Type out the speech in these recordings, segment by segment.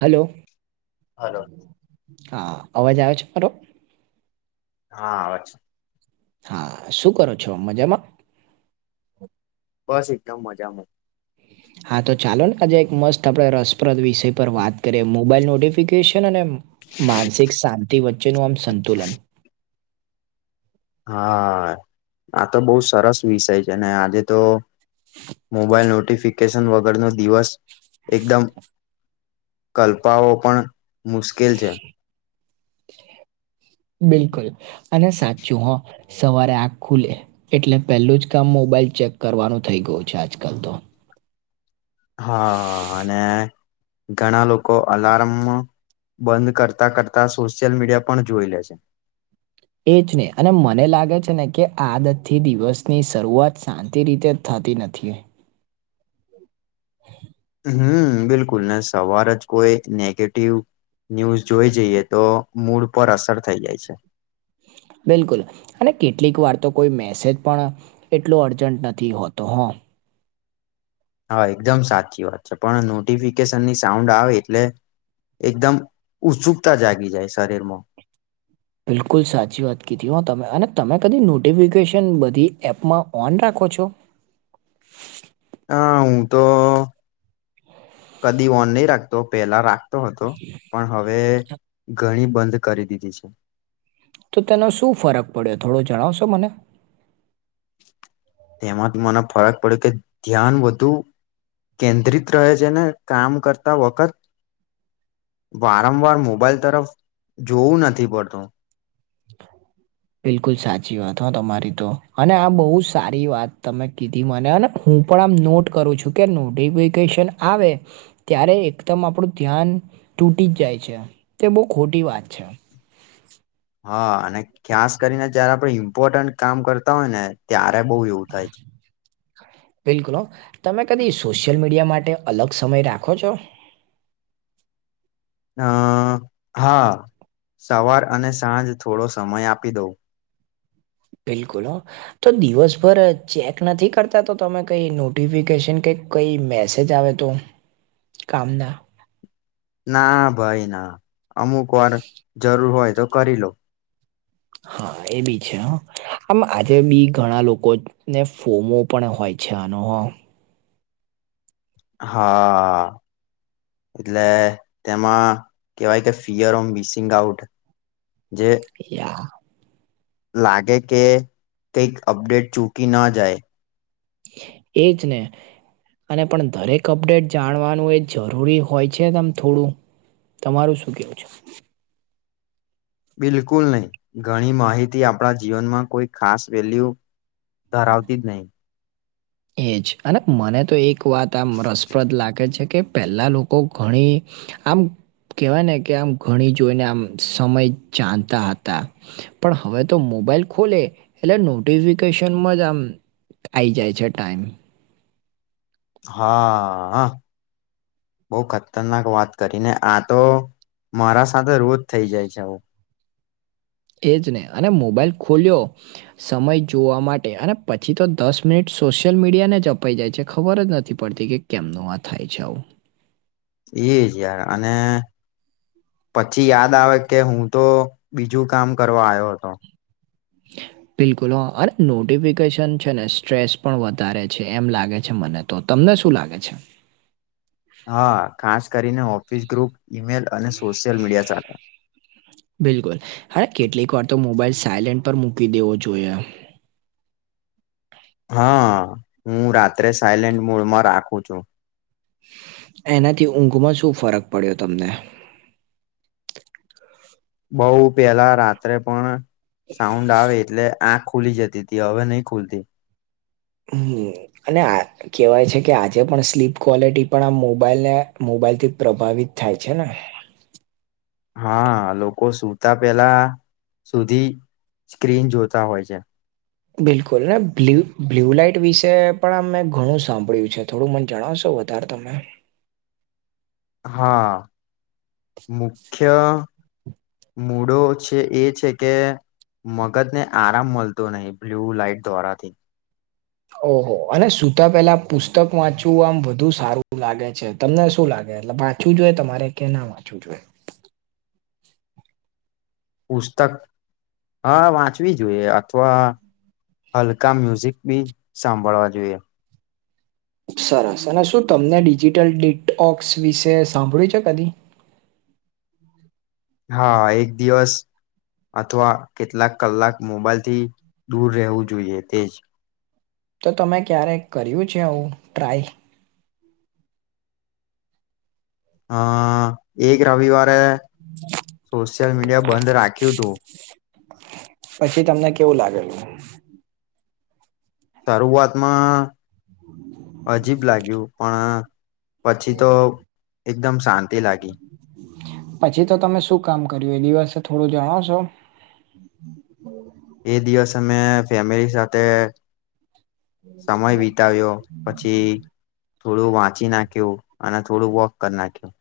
Hello. Hello. હા અવાજ આવે છે મારો? હા આવ છ. હા શું કરો છો મજામાં? બસ એકદમ મજામાં. હ [inaudible] હા તો ચાલો ને આજે એક મસ્ત આપણે રસપ્રદ વિષય પર વાત કરીએ મોબાઈલ નોટિફિકેશન અને માનસિક શાંતિ વચ્ચેનું આમ સંતુલન. હા, આ તો બહુ સરસ વિષય છે ને આજે તો મોબાઈલ નોટિફિકેશન વગરનો દિવસ એકદમ કલ્પાઓ પણ મુશ્કેલ છે. બિલકુલ અને સાચું હા. સવારે આંખ ખુલે, એટલે પહેલું જ કામ મોબાઈલ ચેક કરવાનું થઈ ગયું છે આજકાલ તો. હા અને ઘણા લોકો અલાર્મ બંધ કરતા કરતા સોશિયલ મીડિયા પણ જોઈ લે છે. એ જ ને અને મને લાગે છે ને કે આદથી દિવસની શરૂઆત શાંતિ રીતે થતી નથી. [inaudible] હમ બિલકુલ સવાર જ કોઈ નેગેટિવ ન્યૂઝ જોઈ જઈએ તો મૂડ પર અસર થઈ જાય છે. બિલકુલ, અને કેટલીક વાર તો કોઈ મેસેજ પણ એટલો અર્જન્ટ નથી હોતો હ. હા એકદમ સાચી વાત છે પણ નોટિફિકેશનની સાઉન્ડ આવે એટલે એકદમ ઉત્સુકતા જાગી જાય શરીરમાં. બિલકુલ સાચી વાત કીધી હો તમે અને તમે કદી નોટિફિકેશન બધી એપમાં ઓન રાખો છો? હ હું તો કદી ઓન નહી રાખતો પેલા રાખતો તો હતો, પણ હવે ઘણી બંધ કરી દીધી છે. તો તેનો શું ફરક પડ્યો થોડો જણાવશો મન? એમાં તોમને ફરક પડ્યો કે ધ્યાન બધું કેન્દ્રિત રહે છે ને કામ કરતા વખત વારંવાર મોબાઈલ તરફ જોવું નથી પડતું. [inaudible] બિલકુલ સાચી વાત હો તમારી તો અને આ બહુ સારી વાત તમે કીધી મને ને હું પણ આમ નોટ કરું છું કે નોટિફિકેશન આવે. ત્યારે એકદમ આપણું ધ્યાન તૂટી જ જાય છે, તે બહુ ખોટી વાત છે. હા અને ખાસ કરીને જયારે આપડે ઈન્ફોટેક કામ કરતા હોય ને ત્યારે બહુ એવું થાય છે. બિલકુલ, તમે કદી સોશિયલ મીડિયા માટે અલગ સમય રાખો છો? અ હા સવાર અને સાંજ થોડો સમય આપી દઉં. બિલકુલ. તો દિવસભર ચેક નથી કરતા તો તમે કઈ નોટિફિકેશન કઈક કઈ મેસેજ આવે તો, કામ ના. ના ભાઈ ના, અમુક વાર જરૂર હોય તો કરી લવ. હા એ બી છે હો. આમ આજે બી ઘણા લોકો ને ફોમો પણ હોય છે આનો હ હા. એટલે તેમાં કેવાય કે ફિયર ઓમ મિસિંગ આઉટ જે યા લાગે કે કઈક અપડેટ ચૂકી ના જાય. એજ ને. અને પણ દરેક અપડેટ જાણવાનું એ જરૂરી હોય છે તમ થોડું તમારું શું કહેવું છે? બિલકુલ નહી. ઘણી માહિતી આપણા જીવનમાં કોઈ ખાસ વેલ્યુ ધરાવતીજ નહીં. એજ અને મને તો એક વાત આમ રસપ્રદ લાગે છે કે પહેલાં લોકો ઘણી આમ કેહેવાય ને કે આમ ઘણી જોઈને આમ સમય ચતા હતા. પણ હવે તો મોબાઈલ ખોલે એટલે નોટિફિકેશનમાં જ આમ આઈ જાય છે ટાઈમ. હા આ. બઉ ખતરનાક વાત કરી ને આ તો મારા સાથે રોજ થઈ જાય છે આઉં. એજ ને અને મોબાઈલ ખોલ્યો સમય જોવા માટે અને પછી તો દસ મિનિટ સોશિયલ મીડિયાને જ અપાઈ જાય છે ખબર જ નથી પડતી કે કેમનું આ થાય છે આવું. એ જ યાર અને પછી યાદ આવે કે હું તો બીજું કામ કરવા આવ્યો હતો. હ. બિલકુલ અરે નોટિફિકેશન છે ને સ્ટ્રેસ પણ વધારે છે એમ લાગે છે મને. તો તમને શું લાગે છે? હા, ખાસ કરીને ઓફિસ ગ્રુપ ઈમેલ અને સોશિયલ મીડિયા સાથે બિલકુલ હરે કેટલીક વાર તો મોબાઈલ સાયલેન્ટ પર મૂકી દેવો જોઈએ. હા હું રાત્રે સાયલેન્ટ મોડમાં રાખું છું. એનાથી ઊંઘમાં શું ફરક પડ્યો તમને? બઉ પેલા રાત્રે પણ સાઉન્ડ આવે એટલે આંખ ખુલી જતી તી હવે નહી ખુલતી. હમ્મ અને આ કહેવાય છે કે આજે પણ સ્લીપ ક્વોલિટી પણ આમ મોબાઈલ ને મોબાઈલ થી પ્રભાવિત થાય છે ને. હા, લોકો સુતા પેલા સુધી સ્ક્રીન જોતા હોય છે. બિલકુલ ને બ્લુ બ્લુ લાઈટ વિશે પણ આમ મેં ઘણું સાંભળ્યું છે થોડું મને જણાવશો? તાર તમે. હા, મુખ્ય મૂડો છે એ છે કે મગજ ને આરામ મલતો નહી બ્લુ લાઈટ દ્વારાથી. ઓહો અને સુતા પહેલા પુસ્તક વાંચવું આમ વધુ સારું લાગે છે તમને શું લાગે? એટલે વાંચવું જોઈએ તમારે કે ના વાંચવું જોએ? પુસ્તક હા વાંચવી જોઈએ અથવા હલકા મ્યુઝિક બી સાંભળવા જોઈએ. સરસ અને શું તમને ડિજિટલ ડિટ ઓક્સ વિશે સાંભળ્યું છે કદી? હા, એક દિવસ અથવા કેટલાક કલાક મોબાઈલથી દૂર રહેવું જોઈએ તેજ. તો તમે ક્યારેક કર્યું છે આવું, ટ્રાય? હા, એક રવિવારે સોશિયલ મીડિયા બંધ રાખ્યુંતું. પછી તમને કેવું લાગેલું? શરૂઆતમાં અજીબ લાગ્યું પણ પછી તો એકદમ શાંતિ લાગી. પછી તો તમે શું કામ કર્યું એ દિવસે, થોડું જણાવશો? હમ્મ. એ દિવસે મે ફેમિલી સાથે સમય વિતાવ્યો પછી થોડું વાંચી નાખ્યું અને થોડું વોક કરી નાખ્યું.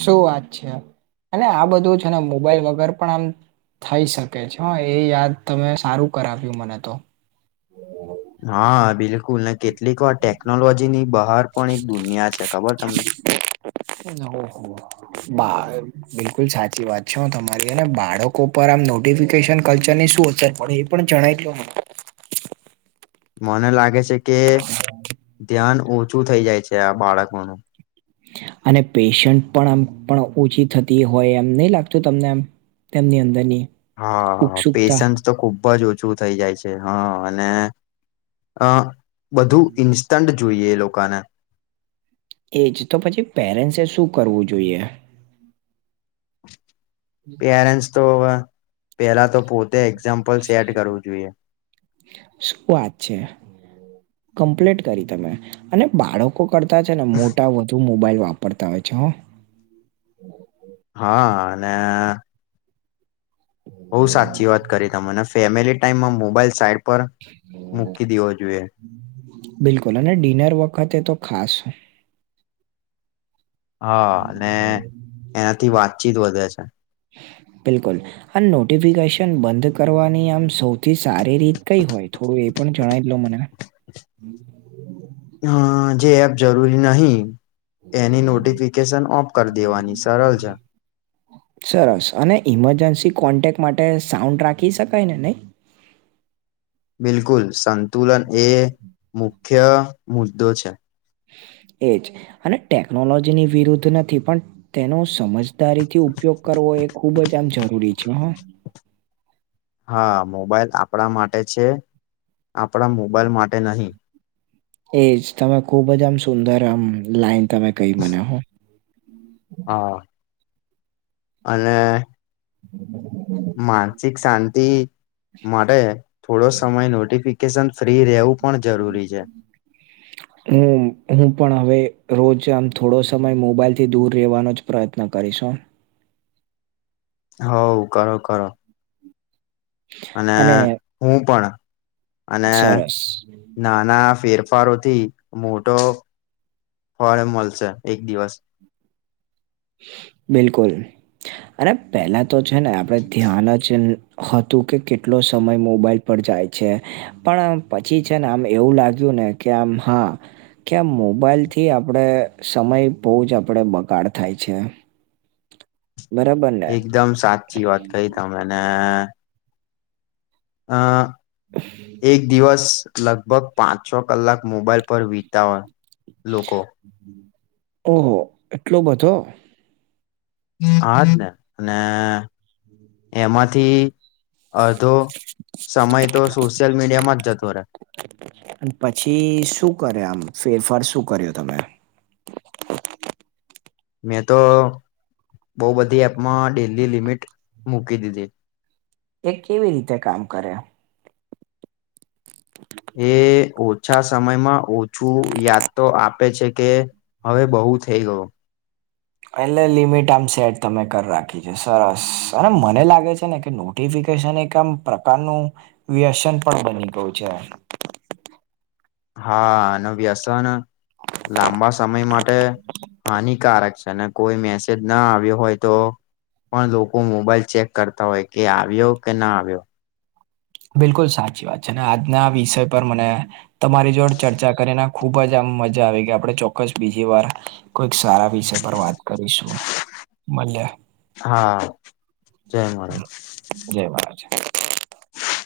શું વાત છે અને આ બધું છે ને મોબાઈલ વગર પણ આમ થઈ શકે છે હા, એ યાદ તમે સારું કરાવ્યું મને તો. હા બિલકુલ ને કેટલીક વાર ટેકનોલોજીની બહાર પણ એક દુનિયા છે, ખબર તમને? ઓહો બાર બિલકુલ સાચી વાત છે હા તમારી અને બાળકો પર આમ નોટિફિકેશન કલ્ચરની શું અસર પડે એ પણ જણાઈદો મને મને લાગે છે કે ધ્યાન ઓછું થઈ જાય છે આ બાળકોનું અને પેશન્ટ પણ આ પણ ઓછી થતી હોય એમ નહી લાગતું તમને એમ તેમની અંદરની હા, ઉત્સુકતા પેશન્સ તો ખુબજ ઓછું થઈ જાય છે હા અને અહ બધું ઇન્સ્ટન્ટ જોઈએ એ લોકોને એજ તો પછી પેરેન્ટ્સે શું કરવું જોઈએ? પેરેન્ટસ તો અવે, પેલા તો પોતે એક્ઝામ શું વાત છે. કમ્પ્લીટ કરી તમે અને બાળકો કરતાં છે ને મોટા વધુ મોબાઈલ વાપરતા હોય છે હો. હા અને બહુ સાચી વાત કરી તમે, ને ફેમિલી ટાઈમમાં મોબાઈલ સાઈડ પર મૂકી દેવો જોઈએ. બિલકુલ અને ડિનર વખતે તો ખાસ. હા અને એનાથી વાતચીત વધે છે. બિલકુલ અને નોટિફિકેશન બંધ કરવાની આમ સૌ થી સારી રીત કઈ હોય થોડું એ પણ જણાઈલો મને? હા, જે એપ જરૂરી નહી એની નોટિફિકેશન ઓફ કરી દેવાની સરલ છે. સરસ અને ઇમરજન્સી કોન્ટેક માટે સાઉન્ડ રાખી શકાય ને નઈ? બિલકુલ, સંતુલન એ મુખ્ય મુદ્દો છે. એજ અને ટેકનોલોજીની વિરુદ્ધ નથી પણ તેનો સમજદારીથી ઉપયોગ કરવો એ ખુબજ આમ જરૂરી છે, હા. હા, મોબાઈલ આપડા માટે છે, આપડા મોબાઈલ માટે નહી. એજ તમે ખુબજ આમ સુંદર આમ લાઈન તમે કઈ મને હા. હા અને માનસિક શાંતિ મળે થોડો સમય નોટિફિકેશન ફ્રી રહેવું પણ જરૂરી છે. [unintelligible] હું, હું પણ હવે રોજ આમ થોડો સમય મોબાઈલથી દૂર રહેવાનો જ પ્રયત્ન કરીશું. હોવ કરો કરો. અને હું પણ અને સરસ નાના ફેરફારોથી મોટો ફળ મળશે એક દિવસ. બિલકુલ અને પેલા તો છે ને, આપડે ધ્યાન જ હતું, કે કેટલો સમય મોબાઈલ પર જાય છે. પણ પછી છે ને, આમ એવું લાગ્યું ને, કે આમ હા ક્યાં મોબાઈલ થી આપડે સમય બહુ જ આપણેે બગાડ થાય છે. બરાબર. ને એકદમ સાચી વાત કઈ તમેને આ હમ. એક દિવસ લગભગ પાંચ છો કલાક મોબાઈલ પર વિતા હોય, લોકો ઓહો, એટલો બધો? આજ ને અને એમાંથી અધો સમય તો સોશિયલ મીડિયામાં જ જતો રહે. પછી શું કર્યા આમ ફેરફાર શું કર્યો તમે? મેં તો બઉ બધી એપમાં ડેલી લિમિટ મૂકી દીધી. એ કેવી રીતે કામ કરે એમ? એ ઓછા સમયમાં ઓછું યાદ તો આપે છે, કે હવે બહુ થઈ ગયો‌. એટલે લિમિટ આમ સેટ તમે કરી રાખી છે, સરસ અને મને લાગે છે ને, કે નો નોટીફિકેશન એક આમ પ્રકારનું વ્યસન પણ બની ગયું છે. હા, એનુ વ્યસન લાંબા સમય માટે હાનિકારક છે, કોઈ મેસેજ ના આવ્યો હોય, તો પણ લોકો મોબાઈલ ચેક કરતા હોય, કે આવ્યો કે ના આવ્યો. બિલકુલ સાચી વાત છે ને, આજના વિષય પર મને તમારી જોડ ચર્ચા કરીને ખુબ જ આમ મજા આવી ગેય, આપડે ચોક્કસ બીજી વાર કોઈક સારા વિષય પર વાત કરીશું, બલે હા, જય માાર જય મહારાજ.